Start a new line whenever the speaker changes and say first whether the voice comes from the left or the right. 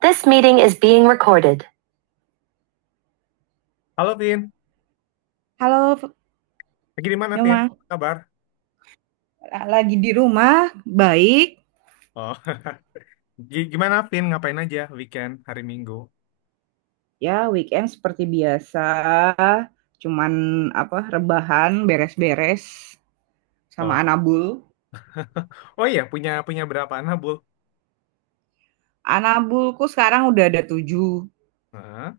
right: This meeting is being recorded.
left: Halo Vin,
right: Halo,
left: lagi di mana Vin?
right: Yoma.
left: Apa kabar?
right: Lagi di rumah, baik.
left: Oh, Gimana Vin? Ngapain aja weekend hari Minggu?
right: Ya, weekend seperti biasa. Cuman apa rebahan, beres-beres
left: Oh,
right: sama Anabul.
left: oh iya punya punya berapa anak Bul?
right: Anabulku sekarang udah ada tujuh.
left: Hah?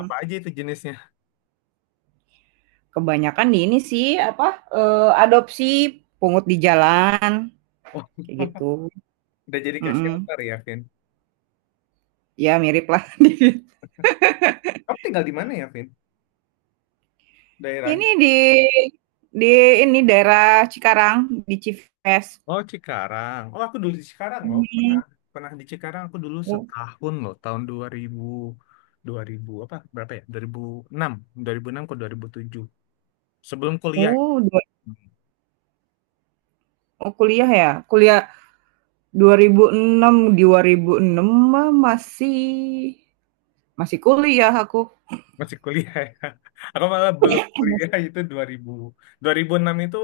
left: Apa aja itu jenisnya?
right: Kebanyakan di ini sih apa adopsi pungut di jalan
left: Oh,
right: kayak gitu.
left: udah jadi ke
right: Mm-mm.
left: shelter ya Vin.
right: Ya mirip lah.
left: Kamu tinggal di mana ya Vin? Daerahnya?
right: Ini di ini daerah Cikarang di Cives.
left: Oh Cikarang. Oh aku dulu di Cikarang loh. Pernah
right: Mm.
left: pernah di Cikarang aku dulu setahun loh. Tahun dua ribu apa berapa ya? Dua dua ribu enam, 2006 ke 2007, sebelum kuliah.
right: Oh dua oh kuliah ya? Kuliah 2006 mah masih masih kuliah aku.
left: Masih kuliah ya. Aku malah belum kuliah itu 2000. 2006 itu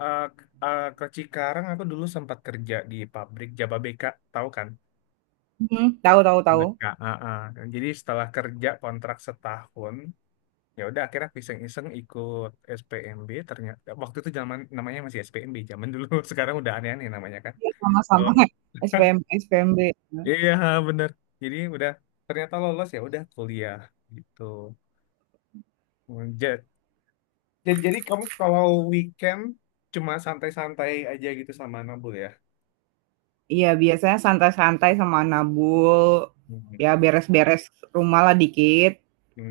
left: ke Cikarang aku dulu sempat kerja di pabrik Jababeka, tahu kan?
right: Mhm. Tahu, tahu, tahu.
left: Merdeka. Ah, ah. Jadi setelah kerja kontrak setahun, ya udah akhirnya aku iseng-iseng ikut SPMB, ternyata waktu itu zaman namanya masih SPMB zaman dulu. Sekarang udah aneh-aneh namanya kan.
right: Iya, sama-sama.
left: Oh.
right: SPMB, heeh.
left: Iya, bener. Jadi udah ternyata lolos ya udah kuliah gitu. Jadi kamu kalau weekend cuma santai-santai aja gitu sama Nabul ya?
right: Iya, biasanya santai-santai sama nabul, ya
left: Mhm.
right: beres-beres rumah lah dikit,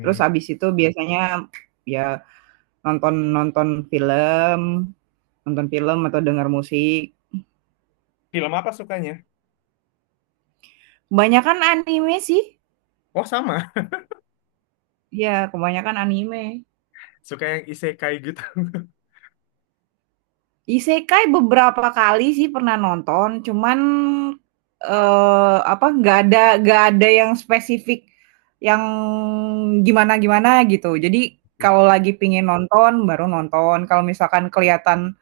right: terus habis itu biasanya ya nonton nonton film atau denger musik.
left: Film apa sukanya?
right: Kebanyakan anime sih.
left: Oh sama,
right: Iya, kebanyakan anime.
left: suka yang isekai gitu.
right: Isekai beberapa kali sih pernah nonton, cuman, apa, nggak ada yang spesifik yang gimana-gimana gitu. Jadi
left: Oke.
right: kalau lagi pingin nonton, baru nonton, kalau misalkan kelihatan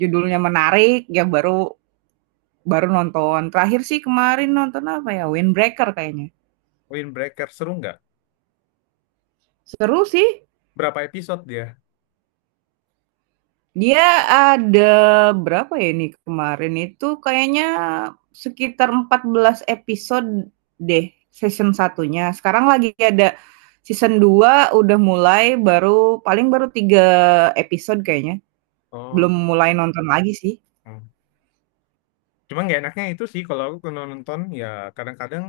right: judulnya menarik, ya baru baru nonton. Terakhir sih kemarin nonton apa ya, Windbreaker kayaknya.
left: Windbreaker seru nggak?
right: Seru sih.
left: Berapa episode dia?
right: Dia ada berapa ya ini, kemarin itu kayaknya sekitar 14 episode deh season satunya. Sekarang lagi ada season 2 udah mulai baru paling baru 3 episode kayaknya,
left: Oh,
right: belum
left: gitu.
right: mulai nonton lagi sih.
left: Cuma nggak enaknya itu sih kalau aku kalau nonton ya kadang-kadang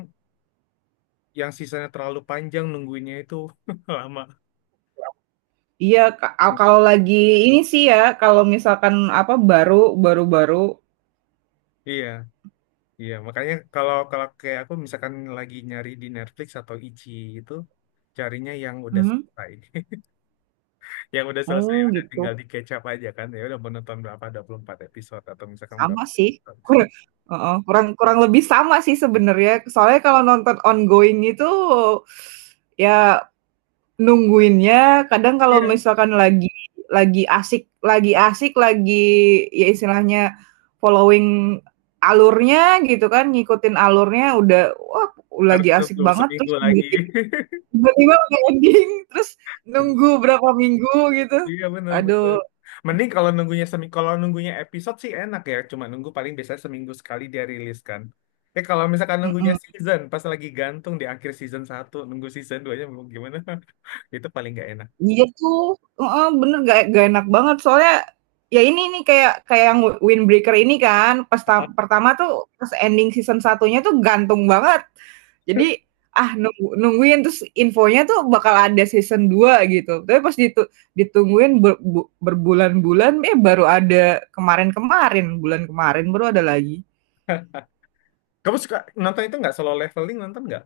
left: yang sisanya terlalu panjang nungguinnya itu lama.
right: Iya, kalau lagi ini sih ya, kalau misalkan, apa, baru baru baru
left: Iya, iya. Makanya kalau kalau kayak aku misalkan lagi nyari di Netflix atau Ichi itu carinya yang udah
right: Mhm.
left: selesai. Yang udah selesai ya
right: Oh,
left: udah tinggal
right: gitu.
left: di catch up aja kan, ya udah menonton berapa, 24 episode atau misalkan
right: Sama
left: berapa
right: sih. kur
left: episode.
right: heeh, kurang kurang lebih sama sih sebenarnya, soalnya kalau nonton ongoing itu, ya nungguinnya kadang kalau
left: Iya,
right: misalkan lagi asik, lagi ya istilahnya following alurnya gitu kan, ngikutin alurnya udah, wah
left: harus
right: lagi asik
left: nunggu
right: banget
left: seminggu
right: terus
left: lagi.
right: tiba-tiba udah ending, terus nunggu berapa minggu gitu,
left: Iya, benar benar.
right: aduh.
left: Mending kalau nunggunya seminggu, kalau nunggunya episode sih enak ya, cuma nunggu paling biasanya seminggu sekali dia rilis kan. Eh kalau misalkan nunggunya
right: Mhm.
left: season pas lagi gantung di akhir season satu nunggu season 2 nya mau gimana. Itu paling nggak enak.
right: Iya tuh. Heeh, bener, nggak enak banget soalnya, ya ini nih kayak kayak yang Windbreaker ini kan pas ta pertama tuh pas ending season satunya tuh gantung banget. Jadi, nungguin terus infonya tuh bakal ada season 2 gitu, tapi pas ditungguin berbulan-bulan, baru ada kemarin-kemarin, bulan kemarin baru ada lagi.
left: Kamu suka nonton itu nggak, solo leveling, nonton nggak?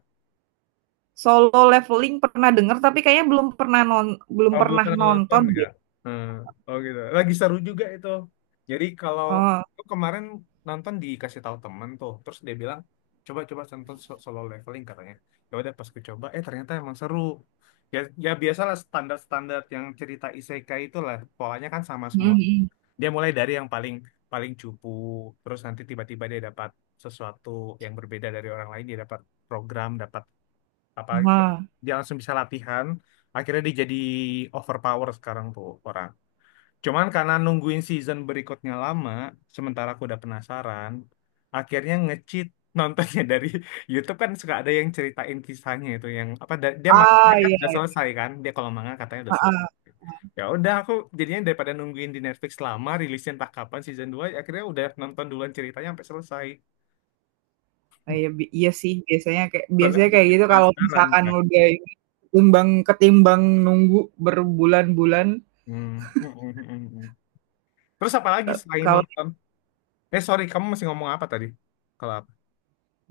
right: Solo Leveling pernah denger tapi kayaknya belum
left: Oh, belum
right: pernah
left: pernah nonton
right: nonton
left: ya?
right: deh.
left: Hmm. Oh gitu. Lagi seru juga itu. Jadi kalau
right: Heeh.
left: aku kemarin nonton dikasih tahu temen tuh, terus dia bilang coba coba nonton solo leveling katanya. Ya udah pas ku coba, eh ternyata emang seru. Ya, ya, biasalah standar-standar yang cerita isekai itulah polanya kan sama
right: Mhm,
left: semua.
right: mhm.
left: Dia mulai dari yang paling paling cupu, terus nanti tiba-tiba dia dapat sesuatu yang berbeda dari orang lain, dia dapat program, dapat apa
right: Heeh.
left: dia langsung bisa latihan, akhirnya dia jadi overpower sekarang tuh orang. Cuman karena nungguin season berikutnya lama, sementara aku udah penasaran, akhirnya nge-cheat nontonnya dari YouTube, kan suka ada yang ceritain kisahnya itu, yang apa dia
right: Ah,
left: manganya kan
right: iya.
left: udah selesai kan, dia kalau manga katanya udah selesai,
right: Heeh,
left: ya udah aku jadinya daripada nungguin di Netflix lama rilisnya entah kapan season dua, akhirnya udah nonton duluan ceritanya sampai selesai,
right: iya sih biasanya kayak
left: soalnya
right: biasanya kayak
left: bikin
right: gitu kalau
left: penasaran
right: misalkan
left: kan.
right: udah ini, ketimbang ketimbang nunggu berbulan-bulan.
left: Hmm. Terus apa lagi
right: ke
left: selain
right: kalau
left: nonton? Eh sorry, kamu masih ngomong apa tadi? Kalau apa?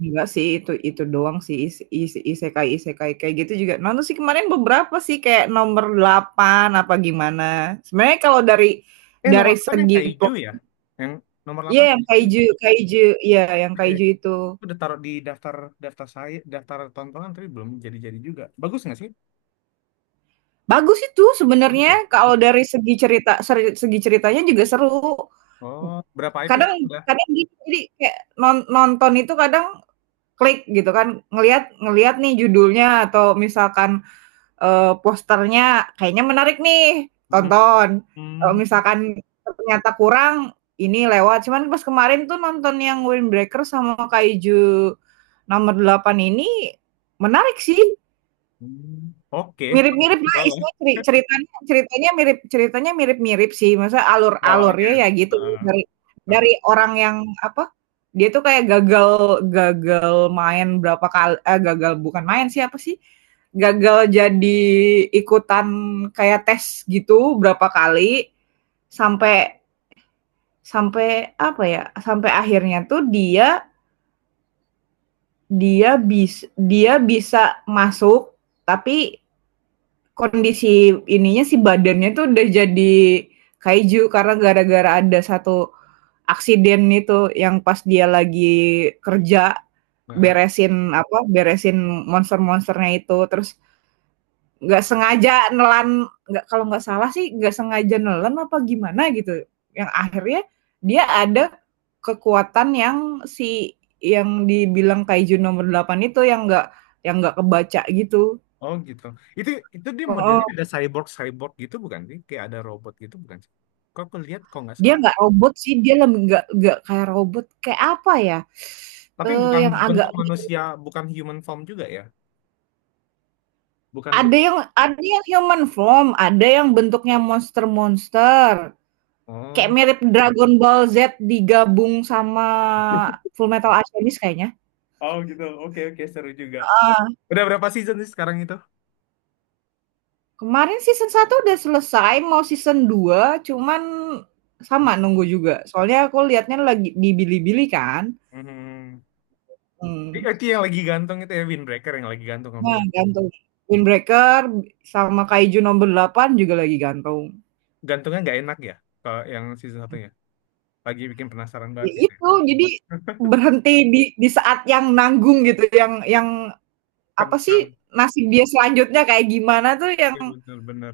right: enggak sih itu doang sih is is isekai-isekai kayak gitu juga nonton sih kemarin beberapa sih kayak nomor 8 apa gimana. Sebenarnya kalau dari
left: Eh, nomor
right: dari
left: 8 yang
right: segi
left: kayak hijau
right: plot
left: ya? Yang nomor
right: iya
left: delapan
right: yang
left: kayak hijau ya?
right: Kaiju Kaiju, iya yang
left: Eh,
right: Kaiju itu.
left: itu udah taruh di daftar daftar saya, daftar tontonan tapi belum jadi-jadi juga. Bagus nggak sih?
right: Bagus itu
left: Bagus ya?
right: sebenarnya kalau dari segi ceritanya juga seru.
left: Oh, berapa episode
right: Kadang
left: udah?
right: kadang gitu, jadi kayak nonton itu kadang klik gitu kan, ngelihat ngelihat nih judulnya atau misalkan, posternya kayaknya menarik nih,
left: Hmm,
right: tonton. Kalau
left: hmm,
right: misalkan ternyata kurang, ini lewat. Cuman pas kemarin tuh nonton yang Windbreaker sama Kaiju Nomor 8 ini menarik sih.
left: hmm. Oke,
right: Mirip-mirip lah
left: boleh.
right: isinya. Ceritanya ceritanya mirip ceritanya mirip-mirip sih, maksudnya
left: Polanya.
right: alur-alurnya ya gitu
left: Heeh,
right: dari
left: heeh,
right: dari orang yang apa, dia tuh kayak gagal gagal main berapa kali, eh, gagal bukan main sih, apa sih, gagal jadi ikutan kayak tes gitu berapa kali, sampai sampai apa ya, sampai akhirnya tuh dia dia bis dia bisa masuk, tapi kondisi ininya sih badannya tuh udah jadi kaiju karena gara-gara ada satu aksiden itu yang pas dia lagi kerja
left: heeh.
right: beresin monster-monsternya itu terus nggak sengaja nelan, nggak, kalau nggak salah sih nggak sengaja nelan apa gimana gitu, yang akhirnya dia ada kekuatan yang si yang dibilang kaiju nomor 8 itu yang nggak kebaca gitu.
left: Oh gitu. Itu itu dia
right: Heeh.
left: modelnya ada cyborg cyborg gitu bukan sih? Kayak ada robot gitu bukan sih? Kok aku lihat kok nggak
right: Dia
left: salah.
right: nggak robot sih, dia lem nggak kayak robot, kayak apa ya,
left: Tapi bukan
right: yang agak
left: bentuk
right: mi
left: manusia, bukan human form juga ya? Bukan bentuk.
right: ada yang human form, ada yang bentuknya monster-monster, kayak
left: Oh.
right: mirip Dragon Ball Z digabung sama Fullmetal Alchemist kayaknya.
left: Oh gitu, oke, oke, seru juga. Udah berapa season sih sekarang itu?
right: Kemarin season 1 udah selesai, mau season 2, cuman sama nunggu juga, soalnya aku lihatnya lagi di Bilibili kan.
left: Hmm. I-
right: mmm,
left: Itu yang lagi gantung itu ya, Windbreaker yang lagi gantung kamu
right: nah
left: bilang.
right: gantung. Windbreaker sama Kaiju Nomor delapan juga lagi gantung.
left: Gantungnya nggak enak ya kalau yang season satunya. Lagi bikin penasaran banget
right: Ya
left: gitu, ya.
right: itu, jadi berhenti di saat yang nanggung gitu, yang apa
left: Kentang.
right: sih, nasib dia selanjutnya kayak gimana tuh yang
left: Iya, bener-bener.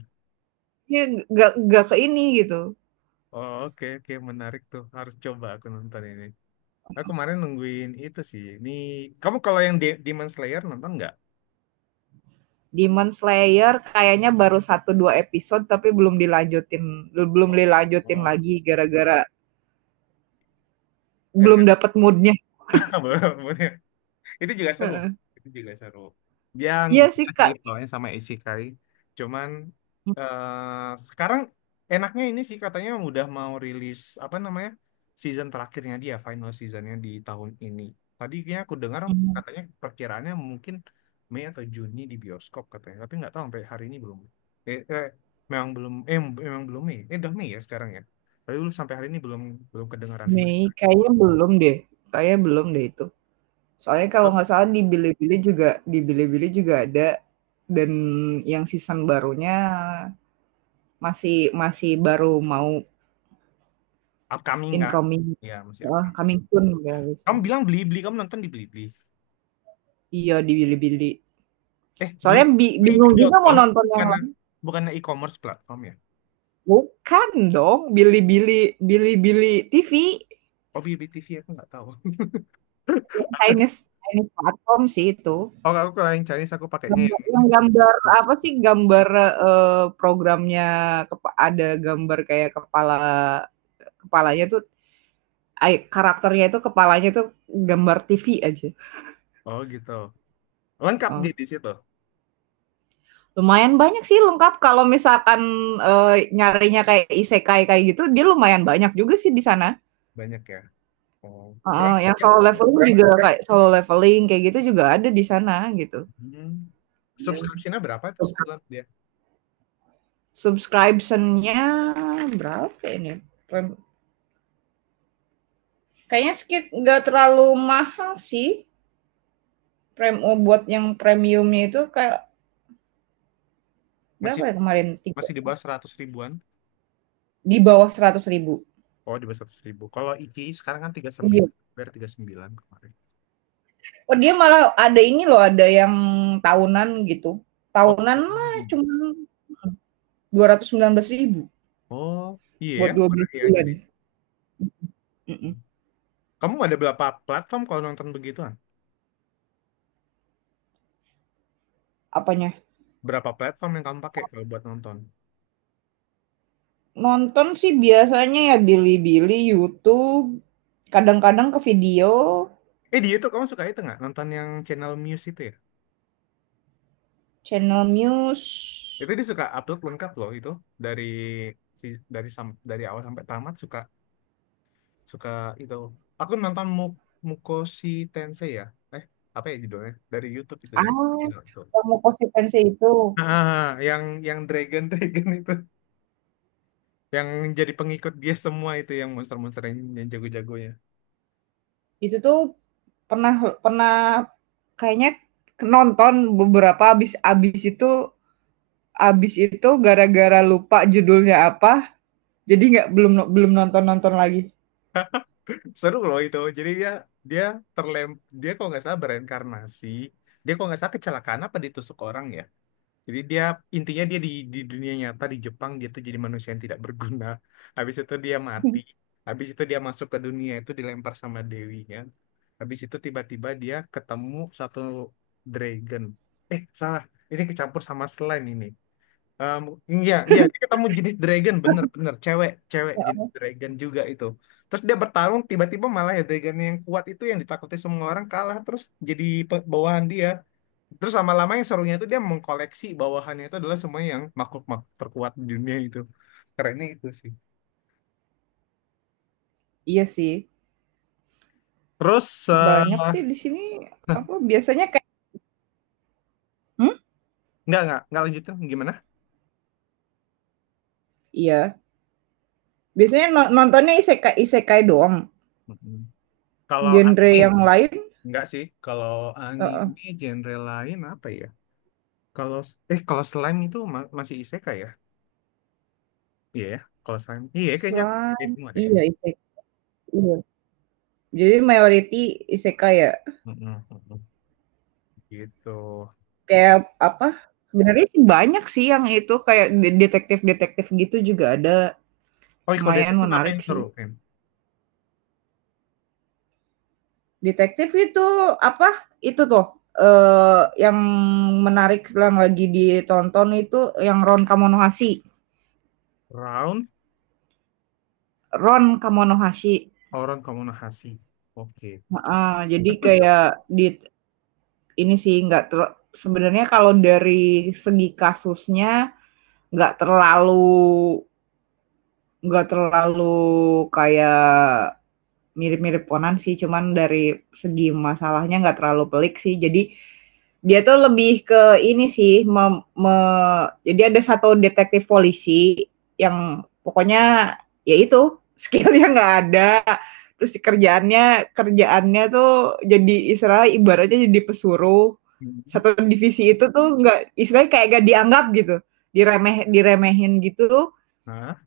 right: yang nggak nggak ke ini gitu.
left: Oh, oke, oke, menarik tuh. Harus coba aku nonton ini. Aku kemarin nungguin itu sih. Ini kamu kalau yang Demon Slayer nonton nggak?
right: Demon Slayer kayaknya baru satu 2 episode tapi belum dilanjutin belum
left: Oh,
right: dilanjutin
left: oh.
right: lagi gara-gara belum
left: Gara-gara
right: dapet moodnya.
left: belum. Itu juga seru. Itu juga seru. Yang
right: Iya sih,
left: beda sih
right: Kak.
left: pokoknya sama Isekai. Cuman eh sekarang enaknya ini sih katanya udah mau rilis apa namanya, season terakhirnya dia, final seasonnya di tahun ini. Tadi kayaknya aku dengar
right: Mhm.
left: katanya perkiraannya mungkin Mei atau Juni di bioskop katanya, tapi nggak tahu sampai hari ini belum. Eh, eh eh, memang belum Mei. Eh, udah Mei ya sekarang ya. Tapi dulu sampai hari ini belum, kedengaran berita.
right: Mei kayaknya belum deh itu. Soalnya kalau nggak salah di Bilibili juga ada dan yang season barunya Masih masih baru mau
left: Upcoming nggak?
right: incoming.
left: Ya masih
right: Heeh,
left: upcoming.
right: coming soon katanya gitu.
left: Kamu bilang Blibli, kamu nonton di Blibli.
right: Iya di Bilibili.
left: Eh, Bli,
right: Soalnya bingung juga mau
left: Blibli.com,
right: nonton yang
left: bukan bukan e-commerce platform ya?
right: bukan dong, Bilibili Bilibili TV
left: Oh, BBTV aku nggak tahu.
right: yang Chinese Chinese platform sih itu.
left: Oh, aku kalau yang Chinese aku pakainya yang
right: Gambar yang gambar apa
left: Viji.
right: sih, gambar, eee, programnya ada gambar kayak kepalanya tuh, karakternya itu kepalanya tuh gambar TV aja.
left: Oh, gitu. Lengkap
right: Heeh.
left: dia di situ.
right: Lumayan banyak sih lengkap kalau misalkan, nyarinya kayak isekai kayak gitu, dia lumayan banyak juga sih di sana.
left: Banyak ya. Oh,
right: Heeh,
left: berapa
right: yang
left: ya?
right: solo leveling juga kayak solo leveling kayak gitu juga ada di sana gitu.
left: Hmm.
right: Iya.
left: Subscription-nya berapa tuh sebulan dia?
right: Subscription-nya berapa ini? Prem kayaknya skit Nggak terlalu mahal sih, prem buat yang premiumnya itu kayak
left: Masih
right: berapa ya kemarin,
left: masih di bawah 100 ribuan.
right: di bawah 100 ribu.
left: Oh, di bawah 100 ribu. Kalau Ichi sekarang kan
right: Iya.
left: 39, bayar 39 kemarin.
right: Oh, dia malah ada ini loh, ada yang tahunan gitu.
left: Oh,
right: Tahunan mah
left: hmm.
right: cuma 219 ribu
left: Oh, iya,
right: buat
left: ya,
right: dua
left: murah
right: belas
left: ya
right: bulan,
left: jadi.
right: Mhm.
left: Kamu ada berapa platform kalau nonton begituan?
right: Apanya?
left: Berapa platform yang kamu pakai kalau buat nonton?
right: Nonton sih biasanya ya Bilibili, YouTube, kadang-kadang ke video.
left: Eh, di YouTube kamu suka itu nggak? Nonton yang channel Muse itu ya?
right: Channel news
left: Itu dia suka upload lengkap loh itu dari si dari awal sampai tamat, suka suka itu. Aku nonton Mukoshi Tensei ya. Eh, apa ya judulnya? Dari YouTube itu dari channel itu.
right: yang Mukosequensi itu.
left: Ah, ah, ah, yang Dragon Dragon itu yang jadi pengikut dia semua itu, yang monster-monster yang jago-jagonya.
right: Itu tuh pernah pernah kayaknya nonton beberapa abis abis itu gara-gara lupa judulnya apa, jadi nggak belum belum nonton-nonton lagi.
left: Seru loh itu, jadi dia dia terlem dia kalau nggak salah bereinkarnasi, dia kalau nggak salah kecelakaan apa ditusuk orang ya, jadi dia intinya dia di dunia nyata di Jepang dia tuh jadi manusia yang tidak berguna. Habis itu dia mati, habis itu dia masuk ke dunia itu dilempar sama dewinya, habis itu tiba-tiba dia ketemu satu dragon, eh salah, ini kecampur sama slime ini. Um, iya, iya, dia ketemu jenis dragon, bener-bener cewek, cewek jenis dragon juga itu. Terus dia bertarung, tiba-tiba malah ya dragon yang kuat itu yang ditakuti semua orang kalah, terus jadi bawahan dia. Terus lama-lama yang serunya itu dia mengkoleksi bawahannya itu adalah semua yang makhluk-makhluk terkuat di dunia itu. Kerennya itu sih.
right: Iya sih,
left: Terus, eh,
right: banyak sih di sini, apa, biasanya kayak mhm?
left: nggak lanjutin, gimana?
right: Iya. Biasanya no nontonnya isekai isekai doang,
left: Mm-mm. Kalau
right: genre
left: anime,
right: yang lain.
left: nggak sih. Kalau
right: Heeh.
left: anime genre lain apa ya? Kalau, kalau slime itu masih isekai ya? Iya, ya. Kalau selain iya kayaknya aku suka
right: Slime,
left: semua deh.
right: iya, isekai, iya. Jadi mayoriti isekai ya,
left: Mm-mm, mm-mm. Gitu.
right: kayak apa, sebenarnya sih banyak sih yang itu kayak detektif-detektif gitu juga ada,
left: Oh, iya, kalau
right: lumayan
left: detektif apa
right: menarik
left: yang seru,
right: sih.
left: Fem?
right: Detektif itu apa, itu tuh, yang menarik yang lagi ditonton itu yang Ron Kamonohashi.
left: Round
right: Ron Kamonohashi.
left: Horon Komunikasi. Oke. Aku.
right: Heeh, jadi kayak di ini sih nggak ter sebenarnya kalau dari segi kasusnya nggak terlalu nggak terlalu kayak mirip-mirip Conan sih, cuman dari segi masalahnya nggak terlalu pelik sih. Jadi dia tuh lebih ke ini sih, jadi ada satu detektif polisi yang pokoknya ya itu skillnya nggak ada, terus kerjaannya kerjaannya tuh jadi Israel ibaratnya jadi pesuruh satu divisi itu tuh nggak istilahnya kayak gak dianggap gitu, diremehin gitu.
left: Hah?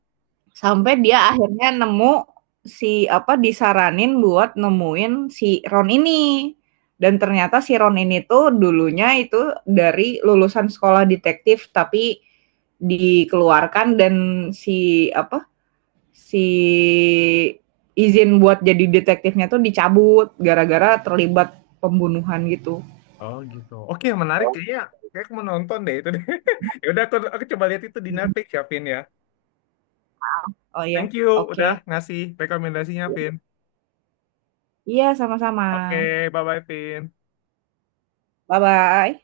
right: Sampai dia akhirnya nemu si apa, disaranin buat nemuin si Ron ini. Dan ternyata si Ron ini tuh dulunya itu dari lulusan sekolah detektif tapi dikeluarkan dan si apa, si izin buat jadi detektifnya tuh dicabut gara-gara terlibat pembunuhan gitu.
left: Oh gitu. Oke, menarik kayaknya. Kayak aku mau nonton deh itu deh. Ya udah aku, coba lihat itu di Netflix ya, Vin ya.
right: Oh, iya,
left: Thank you udah
right: oke.
left: ngasih rekomendasinya, Vin.
right: Iya, sama-sama.
left: Oke, bye-bye, Vin.
right: Bye-bye.